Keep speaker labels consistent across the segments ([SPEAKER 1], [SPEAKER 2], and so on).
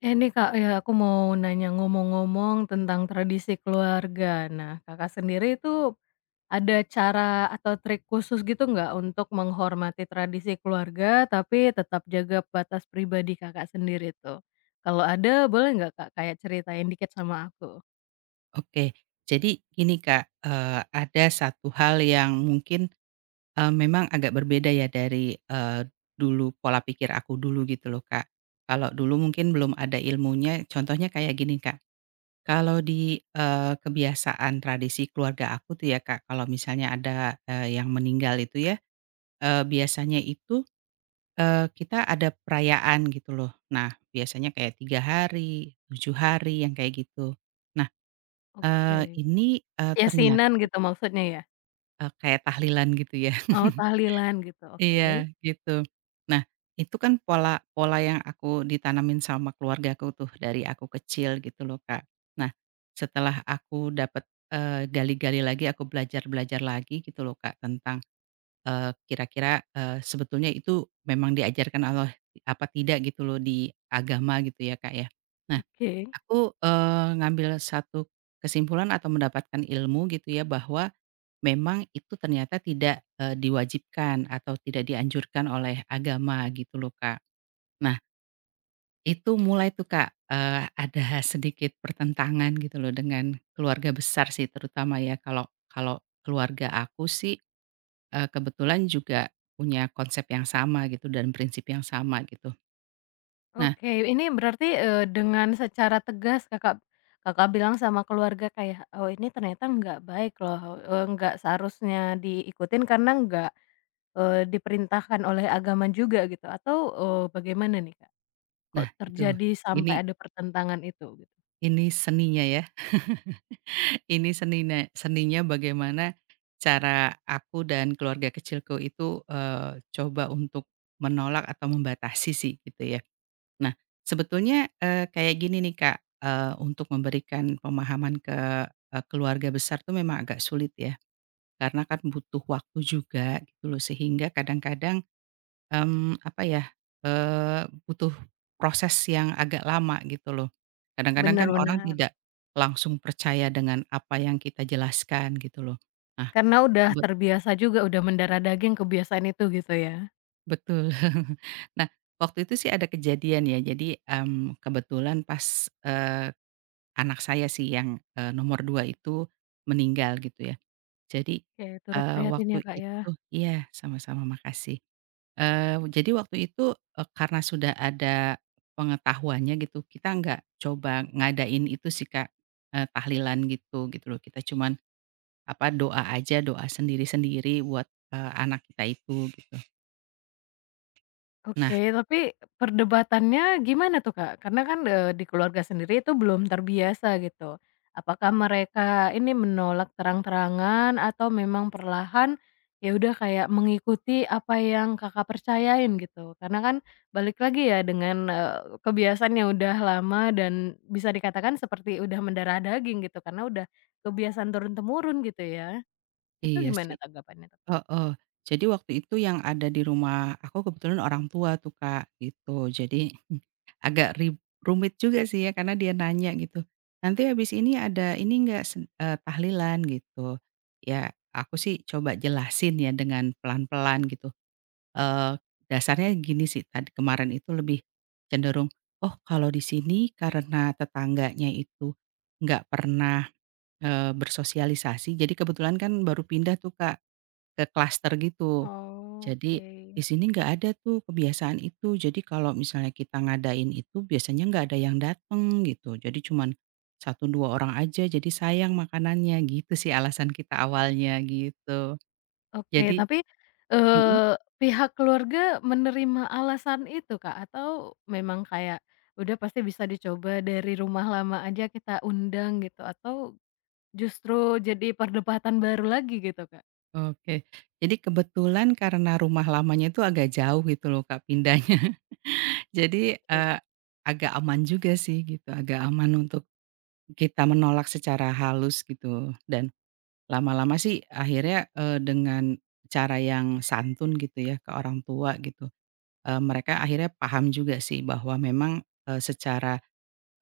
[SPEAKER 1] Eh, nih Kak, ya aku mau nanya ngomong-ngomong tentang tradisi keluarga. Nah, Kakak sendiri itu ada cara atau trik khusus gitu nggak untuk menghormati tradisi keluarga, tapi tetap jaga batas pribadi Kakak sendiri tuh? Kalau ada, boleh nggak Kak kayak ceritain dikit sama aku?
[SPEAKER 2] Oke. Jadi gini Kak, ada satu hal yang mungkin, memang agak berbeda ya dari, dulu pola pikir aku dulu gitu loh Kak. Kalau dulu mungkin belum ada ilmunya, contohnya kayak gini Kak, kalau di, kebiasaan tradisi keluarga aku tuh ya Kak, kalau misalnya ada, yang meninggal itu ya, biasanya itu, kita ada perayaan gitu loh. Nah, biasanya kayak 3 hari, 7 hari, yang kayak gitu. Nah,
[SPEAKER 1] Oke.
[SPEAKER 2] eee, ini, eee, ternyata
[SPEAKER 1] Yasinan gitu maksudnya ya?
[SPEAKER 2] Eee, kayak tahlilan gitu ya.
[SPEAKER 1] Oh tahlilan gitu, oke.
[SPEAKER 2] Iya, gitu. Nah, itu kan pola pola yang aku ditanamin sama keluargaku tuh dari aku kecil gitu loh, Kak. Nah, setelah aku dapet, gali-gali lagi, aku belajar-belajar lagi gitu loh, Kak, tentang, kira-kira, sebetulnya itu memang diajarkan Allah apa tidak gitu loh di agama gitu ya, Kak, ya. Nah,
[SPEAKER 1] Oke.
[SPEAKER 2] aku, ngambil satu kesimpulan atau mendapatkan ilmu gitu ya bahwa memang itu ternyata tidak, diwajibkan atau tidak dianjurkan oleh agama gitu loh, Kak. Nah, itu mulai tuh, Kak, ada sedikit pertentangan gitu loh dengan keluarga besar sih terutama ya. Kalau kalau keluarga aku sih, kebetulan juga punya konsep yang sama gitu dan prinsip yang sama gitu. Nah
[SPEAKER 1] Oke, ini berarti, dengan secara tegas Kakak Kakak bilang sama keluarga kayak, "Oh, ini ternyata nggak baik loh, nggak seharusnya diikutin karena nggak, diperintahkan oleh agama juga," gitu atau, bagaimana nih, Kak? Kok
[SPEAKER 2] nah itu,
[SPEAKER 1] terjadi
[SPEAKER 2] ini
[SPEAKER 1] sampai ada pertentangan itu gitu?
[SPEAKER 2] ini seninya ya. Ini seninya bagaimana cara aku dan keluarga kecilku itu, coba untuk menolak atau membatasi sih gitu ya. Nah sebetulnya, kayak gini nih Kak, untuk memberikan pemahaman ke, keluarga besar tuh memang agak sulit ya, karena kan butuh waktu juga gitu loh sehingga kadang-kadang, apa ya, butuh proses yang agak lama gitu loh. Kadang-kadang
[SPEAKER 1] Bener
[SPEAKER 2] kan orang
[SPEAKER 1] bener,
[SPEAKER 2] tidak langsung percaya dengan apa yang kita jelaskan gitu loh. Nah,
[SPEAKER 1] karena udah
[SPEAKER 2] kebet
[SPEAKER 1] terbiasa juga, udah mendarah daging kebiasaan itu gitu ya?
[SPEAKER 2] betul. Nah, waktu itu sih ada kejadian ya, jadi, kebetulan pas, anak saya sih yang, nomor 2 itu meninggal gitu ya. Jadi,
[SPEAKER 1] Oke, turut
[SPEAKER 2] eee,
[SPEAKER 1] prihatin ya,
[SPEAKER 2] waktu
[SPEAKER 1] Kak, ya.
[SPEAKER 2] itu iya, sama-sama, makasih. Eee, jadi waktu itu, karena sudah ada pengetahuannya gitu, kita nggak coba ngadain itu sih, Kak, tahlilan gitu gitu loh. Kita cuman, apa, doa aja, doa sendiri-sendiri buat, anak kita itu, nah
[SPEAKER 1] Oke, tapi perdebatannya gimana tuh, Kak? Karena kan, di keluarga sendiri itu belum terbiasa gitu. Apakah mereka ini menolak terang-terangan atau memang perlahan, ya udah kayak mengikuti apa yang Kakak percayain gitu? Karena kan balik lagi ya dengan, kebiasaan yang udah lama dan bisa dikatakan seperti udah mendarah daging gitu, karena udah kebiasaan turun-temurun gitu ya. Itu
[SPEAKER 2] iya
[SPEAKER 1] gimana
[SPEAKER 2] sih.
[SPEAKER 1] tanggapannya tuh?
[SPEAKER 2] Heeh. Jadi waktu itu yang ada di rumah aku kebetulan orang tua tuh, Kak, gitu. Jadi agak rib rumit juga sih ya karena dia nanya gitu, "Nanti habis ini ada ini enggak tahlilan?" gitu. Ya aku sih coba jelasin ya dengan pelan-pelan gitu, eee, dasarnya gini sih tadi kemarin itu lebih cenderung, "Oh kalau di sini karena tetangganya itu nggak pernah, bersosialisasi" jadi kebetulan kan baru pindah tuh, Kak. Ke klaster gitu.
[SPEAKER 1] Oh,
[SPEAKER 2] Jadi
[SPEAKER 1] oke.
[SPEAKER 2] di sini nggak ada tuh kebiasaan itu. Jadi kalau misalnya kita ngadain itu biasanya nggak ada yang dateng gitu. Jadi cuman satu 2 orang aja jadi sayang makanannya gitu sih alasan kita awalnya gitu.
[SPEAKER 1] Oke,
[SPEAKER 2] Jadi
[SPEAKER 1] tapi,
[SPEAKER 2] mhm,
[SPEAKER 1] eee, pihak keluarga menerima alasan itu, Kak? Atau memang kayak, udah pasti bisa dicoba dari rumah lama aja kita undang gitu, atau justru jadi perdebatan baru lagi gitu, Kak?
[SPEAKER 2] oke. Jadi kebetulan karena rumah lamanya itu agak jauh gitu loh Kak pindahnya. Jadi,
[SPEAKER 1] Oke.
[SPEAKER 2] eee, agak aman juga sih gitu, agak aman untuk kita menolak secara halus gitu dan lama-lama sih akhirnya, dengan cara yang santun gitu ya ke orang tua gitu, mereka akhirnya paham juga sih bahwa memang, secara,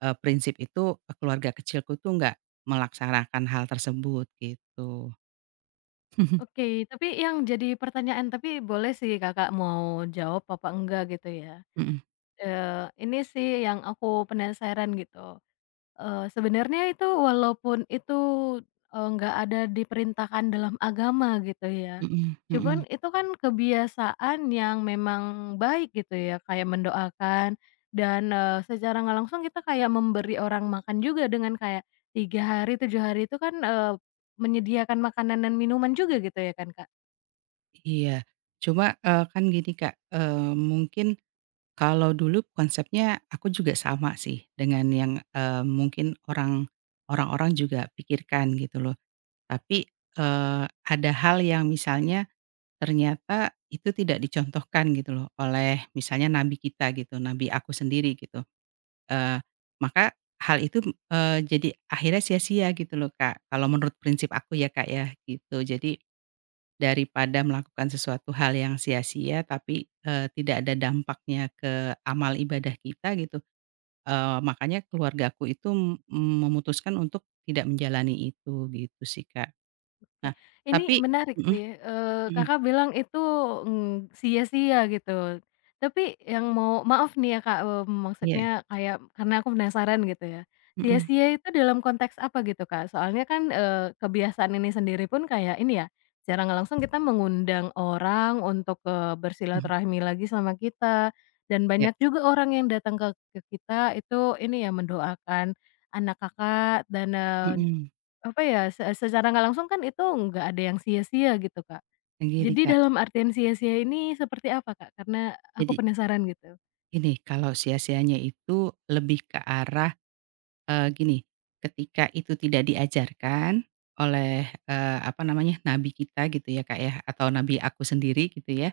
[SPEAKER 2] prinsip itu, keluarga kecilku tuh nggak melaksanakan hal tersebut gitu.
[SPEAKER 1] Oke, tapi yang jadi pertanyaan tapi boleh sih Kakak mau jawab apa enggak gitu ya,
[SPEAKER 2] Mhm,
[SPEAKER 1] ini sih yang aku penasaran gitu. Sebenarnya itu walaupun itu, nggak ada diperintahkan dalam agama gitu ya,
[SPEAKER 2] mhm
[SPEAKER 1] cuman
[SPEAKER 2] mhm,
[SPEAKER 1] itu kan kebiasaan yang memang baik gitu ya, kayak mendoakan dan, secara nggak langsung kita kayak memberi orang makan juga dengan kayak 3 hari, 7 hari itu kan, menyediakan makanan dan minuman juga gitu ya kan, Kak?
[SPEAKER 2] iya. Cuma, kan gini Kak, mungkin kalau dulu konsepnya aku juga sama sih dengan yang, mungkin orang-orang juga pikirkan gitu loh. Tapi, eee, ada hal yang misalnya ternyata itu tidak dicontohkan gitu loh oleh misalnya nabi kita gitu, nabi aku sendiri gitu, eee, maka hal itu, jadi akhirnya sia-sia gitu loh Kak, kalau menurut prinsip aku ya Kak ya gitu. Jadi daripada melakukan sesuatu hal yang sia-sia tapi, tidak ada dampaknya ke amal ibadah kita gitu, makanya keluargaku itu, memutuskan untuk tidak menjalani itu gitu sih Kak.
[SPEAKER 1] Oke,
[SPEAKER 2] Nah,
[SPEAKER 1] ini
[SPEAKER 2] tapi
[SPEAKER 1] menarik
[SPEAKER 2] mhm
[SPEAKER 1] sih,
[SPEAKER 2] mhm,
[SPEAKER 1] Kakak bilang itu, sia-sia gitu. Tapi yang mau maaf nih ya, Kak, maksudnya
[SPEAKER 2] iya,
[SPEAKER 1] kayak karena aku penasaran gitu ya,
[SPEAKER 2] mhm
[SPEAKER 1] sia-sia itu dalam konteks apa gitu, Kak? Soalnya kan, kebiasaan ini sendiri pun kayak ini ya, secara nggak langsung kita mengundang orang untuk,
[SPEAKER 2] mhm,
[SPEAKER 1] bersilaturahmi lagi sama kita, dan
[SPEAKER 2] iya,
[SPEAKER 1] banyak juga orang yang datang ke kita itu ini ya, mendoakan anak Kakak dan,
[SPEAKER 2] mhm,
[SPEAKER 1] apa ya, secara nggak langsung kan itu nggak ada yang sia-sia gitu, Kak.
[SPEAKER 2] yang gini,
[SPEAKER 1] Jadi
[SPEAKER 2] Kak,
[SPEAKER 1] dalam artian sia-sia ini seperti apa, Kak? Karena aku
[SPEAKER 2] jadi
[SPEAKER 1] penasaran gitu.
[SPEAKER 2] gini, kalau sia-sianya itu lebih ke arah, gini, ketika itu tidak diajarkan oleh, apa namanya, nabi kita gitu ya, Kak, ya, atau nabi aku sendiri gitu ya,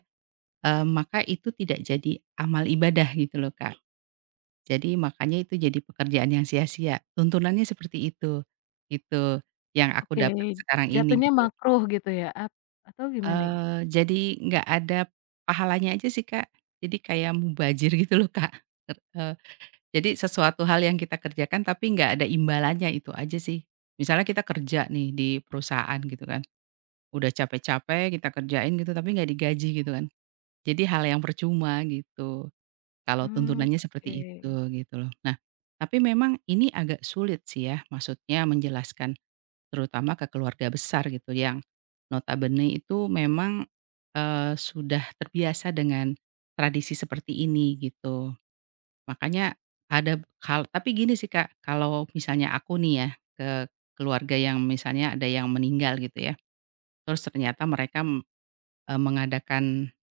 [SPEAKER 2] maka itu tidak jadi amal ibadah gitu loh, Kak. Jadi makanya itu jadi pekerjaan yang sia-sia, tuntunannya seperti itu, gitu, yang aku
[SPEAKER 1] Oke,
[SPEAKER 2] dapat sekarang ini
[SPEAKER 1] jatuhnya
[SPEAKER 2] gitu.
[SPEAKER 1] makruh gitu ya, atau gimana ya?
[SPEAKER 2] Jadi nggak ada pahalanya aja sih, Kak. Jadi kayak mubazir gitu loh, Kak. Ter eee, jadi sesuatu hal yang kita kerjakan tapi nggak ada imbalannya, itu aja sih. Misalnya kita kerja nih di perusahaan gitu kan, udah capek-capek kita kerjain gitu tapi nggak digaji gitu kan. Jadi hal yang percuma gitu, kalau
[SPEAKER 1] Hmm.
[SPEAKER 2] tuntunannya seperti itu,
[SPEAKER 1] Oke.
[SPEAKER 2] gitu loh. Nah, tapi memang ini agak sulit sih ya, maksudnya menjelaskan terutama ke keluarga besar gitu yang notabene itu memang, sudah terbiasa dengan tradisi seperti ini gitu. Makanya ada hal tapi gini sih Kak, kalau misalnya aku nih ya, ke keluarga yang misalnya ada yang meninggal gitu ya, terus ternyata mereka, mengadakan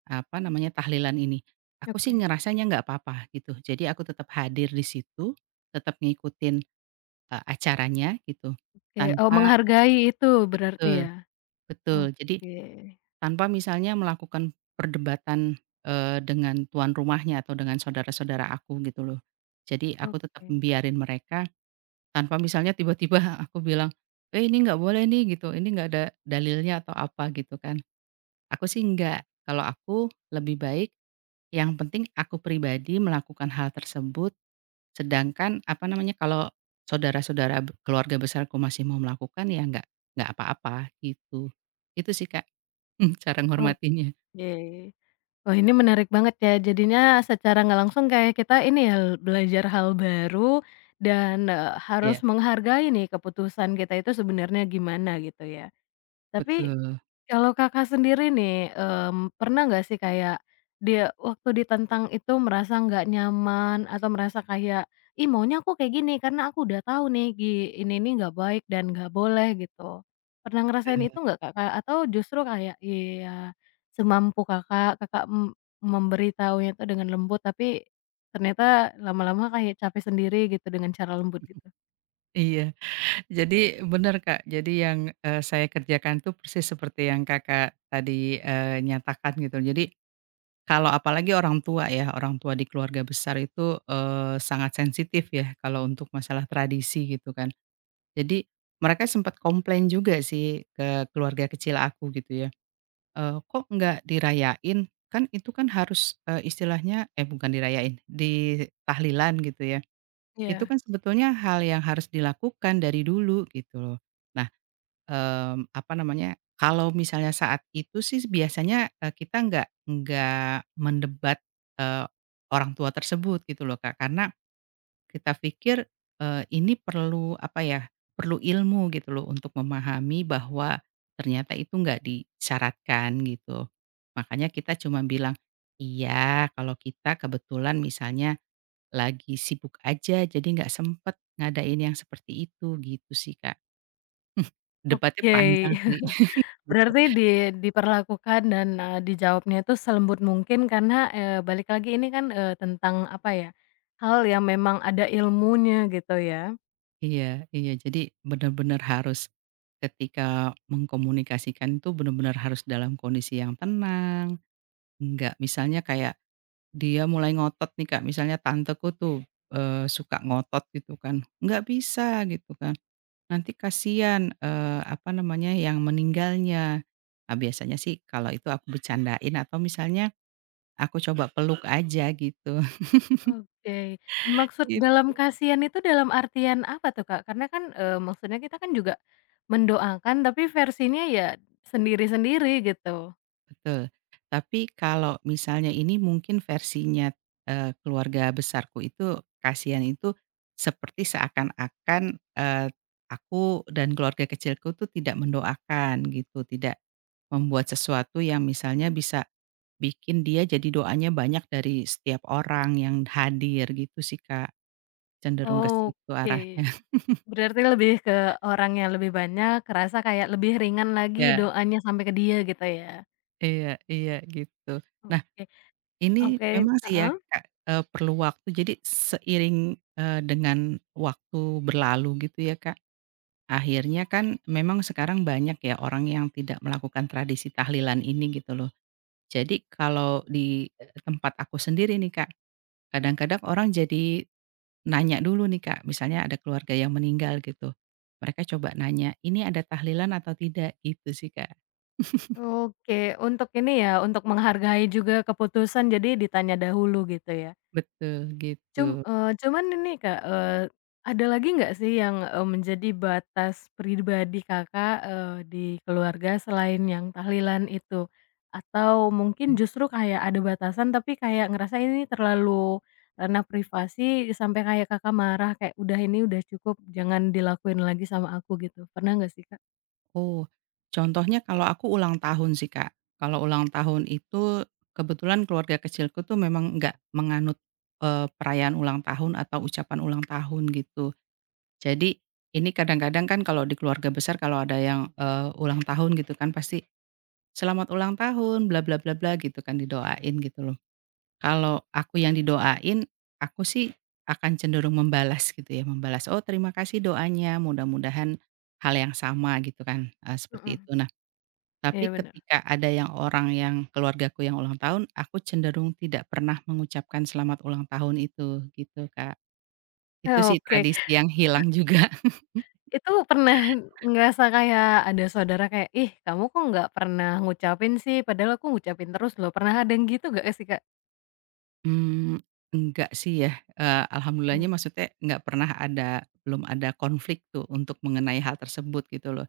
[SPEAKER 2] apa namanya, tahlilan ini. Aku sih
[SPEAKER 1] Oke.
[SPEAKER 2] ngerasanya nggak apa-apa gitu. Jadi aku tetap hadir di situ, tetap ngikutin, acaranya gitu
[SPEAKER 1] Oke, oh
[SPEAKER 2] tanpa
[SPEAKER 1] menghargai itu berarti
[SPEAKER 2] betul
[SPEAKER 1] ya?
[SPEAKER 2] betul. Jadi
[SPEAKER 1] Oke,
[SPEAKER 2] tanpa misalnya melakukan perdebatan, dengan tuan rumahnya atau dengan saudara-saudara aku gitu loh. Jadi aku tetap
[SPEAKER 1] oke,
[SPEAKER 2] biarin mereka tanpa misalnya tiba-tiba aku bilang, "Eh, ini nggak boleh nih," gitu, "ini nggak ada dalilnya," atau apa gitu kan. Aku sih nggak, kalau aku lebih baik yang penting aku pribadi melakukan hal tersebut, sedangkan apa namanya, kalau saudara-saudara b keluarga besarku masih mau melakukan ya nggak apa-apa gitu. Itu sih Kak, cara menghormatinya.
[SPEAKER 1] oke. Wah, ini menarik banget ya. Jadinya secara nggak langsung kayak kita ini ya, belajar hal baru dan, harus
[SPEAKER 2] Iya.
[SPEAKER 1] menghargai nih keputusan kita itu sebenarnya gimana gitu ya. Tapi
[SPEAKER 2] Betul,
[SPEAKER 1] kalau Kakak sendiri nih, pernah nggak sih kayak dia waktu ditentang itu merasa nggak nyaman atau merasa kayak, "Ih maunya aku kayak gini karena aku udah tahu nih ini nih nggak baik dan nggak boleh," gitu. Pernah ngerasain itu
[SPEAKER 2] eee,
[SPEAKER 1] nggak Kakak? Atau justru kayak ya semampu Kakak, Kakak memberitahunya itu dengan lembut tapi ternyata lama-lama kayak capek sendiri gitu dengan cara lembut gitu?
[SPEAKER 2] iya. Jadi benar Kak. Jadi yang, saya kerjakan tuh persis seperti yang Kakak tadi, nyatakan gitu. Jadi kalau apalagi orang tua ya, orang tua di keluarga besar itu, sangat sensitif ya kalau untuk masalah tradisi gitu kan. Jadi mereka sempat komplain juga sih ke keluarga kecil aku gitu ya, "Kok nggak dirayain? Kan itu kan harus," istilahnya eh bukan dirayain, ditahlilan gitu ya. Itu
[SPEAKER 1] Iya,
[SPEAKER 2] kan sebetulnya hal yang harus dilakukan dari dulu gitu loh. Nah, apa namanya, kalau misalnya saat itu sih biasanya, kita nggak mendebat, eee, orang tua tersebut gitu loh, Kak. Karena kita pikir, ini perlu apa ya, perlu ilmu gitu loh untuk memahami bahwa ternyata itu nggak disyaratkan gitu. Makanya kita cuma bilang, "Iya kalau kita kebetulan misalnya" lagi sibuk aja, jadi nggak sempet ngadain yang seperti itu, gitu sih, Kak. Debatnya
[SPEAKER 1] oke.
[SPEAKER 2] panjang sih.
[SPEAKER 1] Berarti diperlakukan dan, dijawabnya itu selembut mungkin karena, balik lagi ini kan, tentang apa ya, hal yang memang ada ilmunya gitu ya.
[SPEAKER 2] Iya iya, jadi benar-benar harus ketika mengkomunikasikan itu benar-benar harus dalam kondisi yang tenang, nggak misalnya kayak dia mulai ngotot nih, Kak, misalnya tanteku tuh, suka ngotot gitu kan, "Nggak bisa," gitu kan, "nanti kasihan, apa namanya, yang meninggalnya." Nah, biasanya sih kalau itu aku bercandain atau misalnya aku coba peluk aja gitu,
[SPEAKER 1] Oke, maksud
[SPEAKER 2] Mmm.
[SPEAKER 1] dalam kasihan itu dalam artian apa tuh, Kak? Karena kan, maksudnya kita kan juga mendoakan tapi versinya ya sendiri-sendiri gitu.
[SPEAKER 2] Betul. Tapi kalau misalnya ini mungkin versinya, keluarga besarku itu kasihan itu seperti seakan-akan, aku dan keluarga kecilku tuh tidak mendoakan gitu, tidak membuat sesuatu yang misalnya bisa bikin dia jadi doanya banyak dari setiap orang yang hadir gitu sih, Kak, cenderung ke situ
[SPEAKER 1] Oke,
[SPEAKER 2] arahnya.
[SPEAKER 1] berarti lebih ke orang yang lebih banyak kerasa kayak lebih ringan lagi
[SPEAKER 2] Ya,
[SPEAKER 1] doanya sampai ke dia gitu ya.
[SPEAKER 2] iya iya gitu.
[SPEAKER 1] Oke,
[SPEAKER 2] Ini
[SPEAKER 1] oke,
[SPEAKER 2] memang sih ya
[SPEAKER 1] heeh?
[SPEAKER 2] Kak, perlu waktu jadi seiring, dengan waktu berlalu gitu ya Kak, akhirnya kan memang sekarang banyak ya orang yang tidak melakukan tradisi tahlilan ini gitu loh. Jadi kalau di, tempat aku sendiri nih Kak, kadang-kadang orang jadi nanya dulu nih Kak, misalnya ada keluarga yang meninggal gitu, mereka coba nanya, "Ini ada tahlilan atau tidak?" Gitu sih Kak.
[SPEAKER 1] Oke, untuk ini ya, untuk menghargai juga keputusan jadi ditanya dahulu gitu ya.
[SPEAKER 2] Betul,
[SPEAKER 1] Cum
[SPEAKER 2] gitu.
[SPEAKER 1] eee, cuman ini Kak, ada lagi nggak sih yang, menjadi batas pribadi Kakak, di keluarga selain yang tahlilan itu? Atau mungkin justru kayak ada batasan tapi kayak ngerasa ini terlalu ranah privasi sampai kayak Kakak marah kayak, "Udah ini udah cukup, jangan dilakuin lagi sama aku," gitu. Pernah nggak sih Kak?
[SPEAKER 2] Oh, contohnya kalau aku ulang tahun sih, Kak. Kalau ulang tahun itu kebetulan keluarga kecilku tuh memang nggak menganut, perayaan ulang tahun atau ucapan ulang tahun gitu. Jadi ini kadang-kadang kan kalau di keluarga besar kalau ada yang, ulang tahun gitu kan pasti, "Selamat ulang tahun, bla bla bla bla," gitu kan didoain gitu loh. Kalau aku yang didoain, aku sih akan cenderung membalas gitu ya, membalas, "Oh terima kasih doanya, mudah-mudahan hal yang sama," gitu kan, seperti
[SPEAKER 1] Mhm.
[SPEAKER 2] itu. Nah tapi
[SPEAKER 1] Iya benar.
[SPEAKER 2] ketika ada yang orang yang keluargaku yang ulang tahun, aku cenderung tidak pernah mengucapkan selamat ulang tahun itu, gitu, Kak. Itu sih
[SPEAKER 1] Oke.
[SPEAKER 2] tradisi yang hilang juga.
[SPEAKER 1] Itu pernah ngerasa kayak ada saudara kayak, "Ih, kamu kok nggak pernah ngucapin sih, padahal aku ngucapin terus loh." Pernah ada yang gitu gak sih, Kak?
[SPEAKER 2] Mmm, enggak sih ya, alhamdulillahnya
[SPEAKER 1] Mmm.
[SPEAKER 2] maksudnya nggak pernah ada belum ada konflik tuh untuk mengenai hal tersebut gitu loh.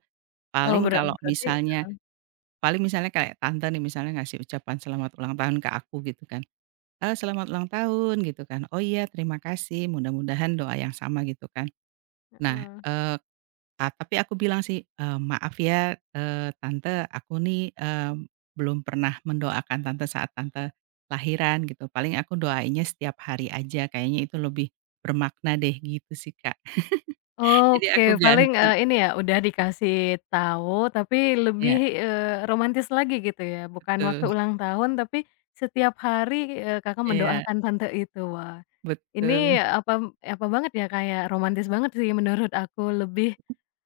[SPEAKER 1] Oh,
[SPEAKER 2] Paling kalau
[SPEAKER 1] berarti
[SPEAKER 2] misalnya paling misalnya kayak tante nih misalnya ngasih ucapan selamat ulang tahun ke aku gitu kan, "Eee, selamat ulang tahun," gitu kan, "Oh iya terima kasih, mudah-mudahan doa yang sama," gitu kan. Nah,
[SPEAKER 1] heeh.
[SPEAKER 2] eee Ah, tapi aku bilang sih, "Maaf ya, tante aku nih, belum pernah mendoakan tante saat tante lahiran," gitu. "Paling aku doainnya setiap hari aja, kayaknya itu lebih bermakna deh," gitu sih, Kak. Jadi aku
[SPEAKER 1] Oke, paling,
[SPEAKER 2] ganti
[SPEAKER 1] ini ya, udah dikasih tahu tapi
[SPEAKER 2] Ya
[SPEAKER 1] lebih, romantis lagi gitu ya? Bukan waktu
[SPEAKER 2] betul.
[SPEAKER 1] ulang tahun, tapi setiap hari, Kakak
[SPEAKER 2] Iya,
[SPEAKER 1] mendoakan tante itu. Wah.
[SPEAKER 2] betul,
[SPEAKER 1] Ini apa apa banget ya, kayak romantis banget sih menurut aku, lebih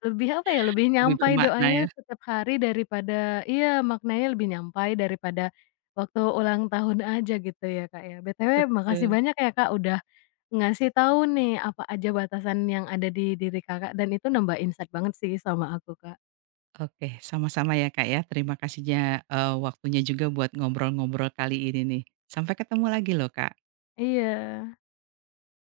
[SPEAKER 1] lebih apa ya, lebih
[SPEAKER 2] lebih
[SPEAKER 1] nyampai
[SPEAKER 2] bermakna ya,
[SPEAKER 1] doanya setiap hari daripada iya, maknanya lebih nyampai daripada waktu ulang tahun aja gitu ya, Kak, ya. BTW makasih
[SPEAKER 2] betul.
[SPEAKER 1] banyak ya, Kak, udah ngasih tahu nih apa aja batasan yang ada di diri Kakak dan itu nambah insight banget sih sama aku, Kak.
[SPEAKER 2] Oke, sama-sama ya, Kak, ya. Terima kasihnya, waktunya juga buat ngobrol-ngobrol kali ini nih. Sampai ketemu lagi loh, Kak.
[SPEAKER 1] Iya.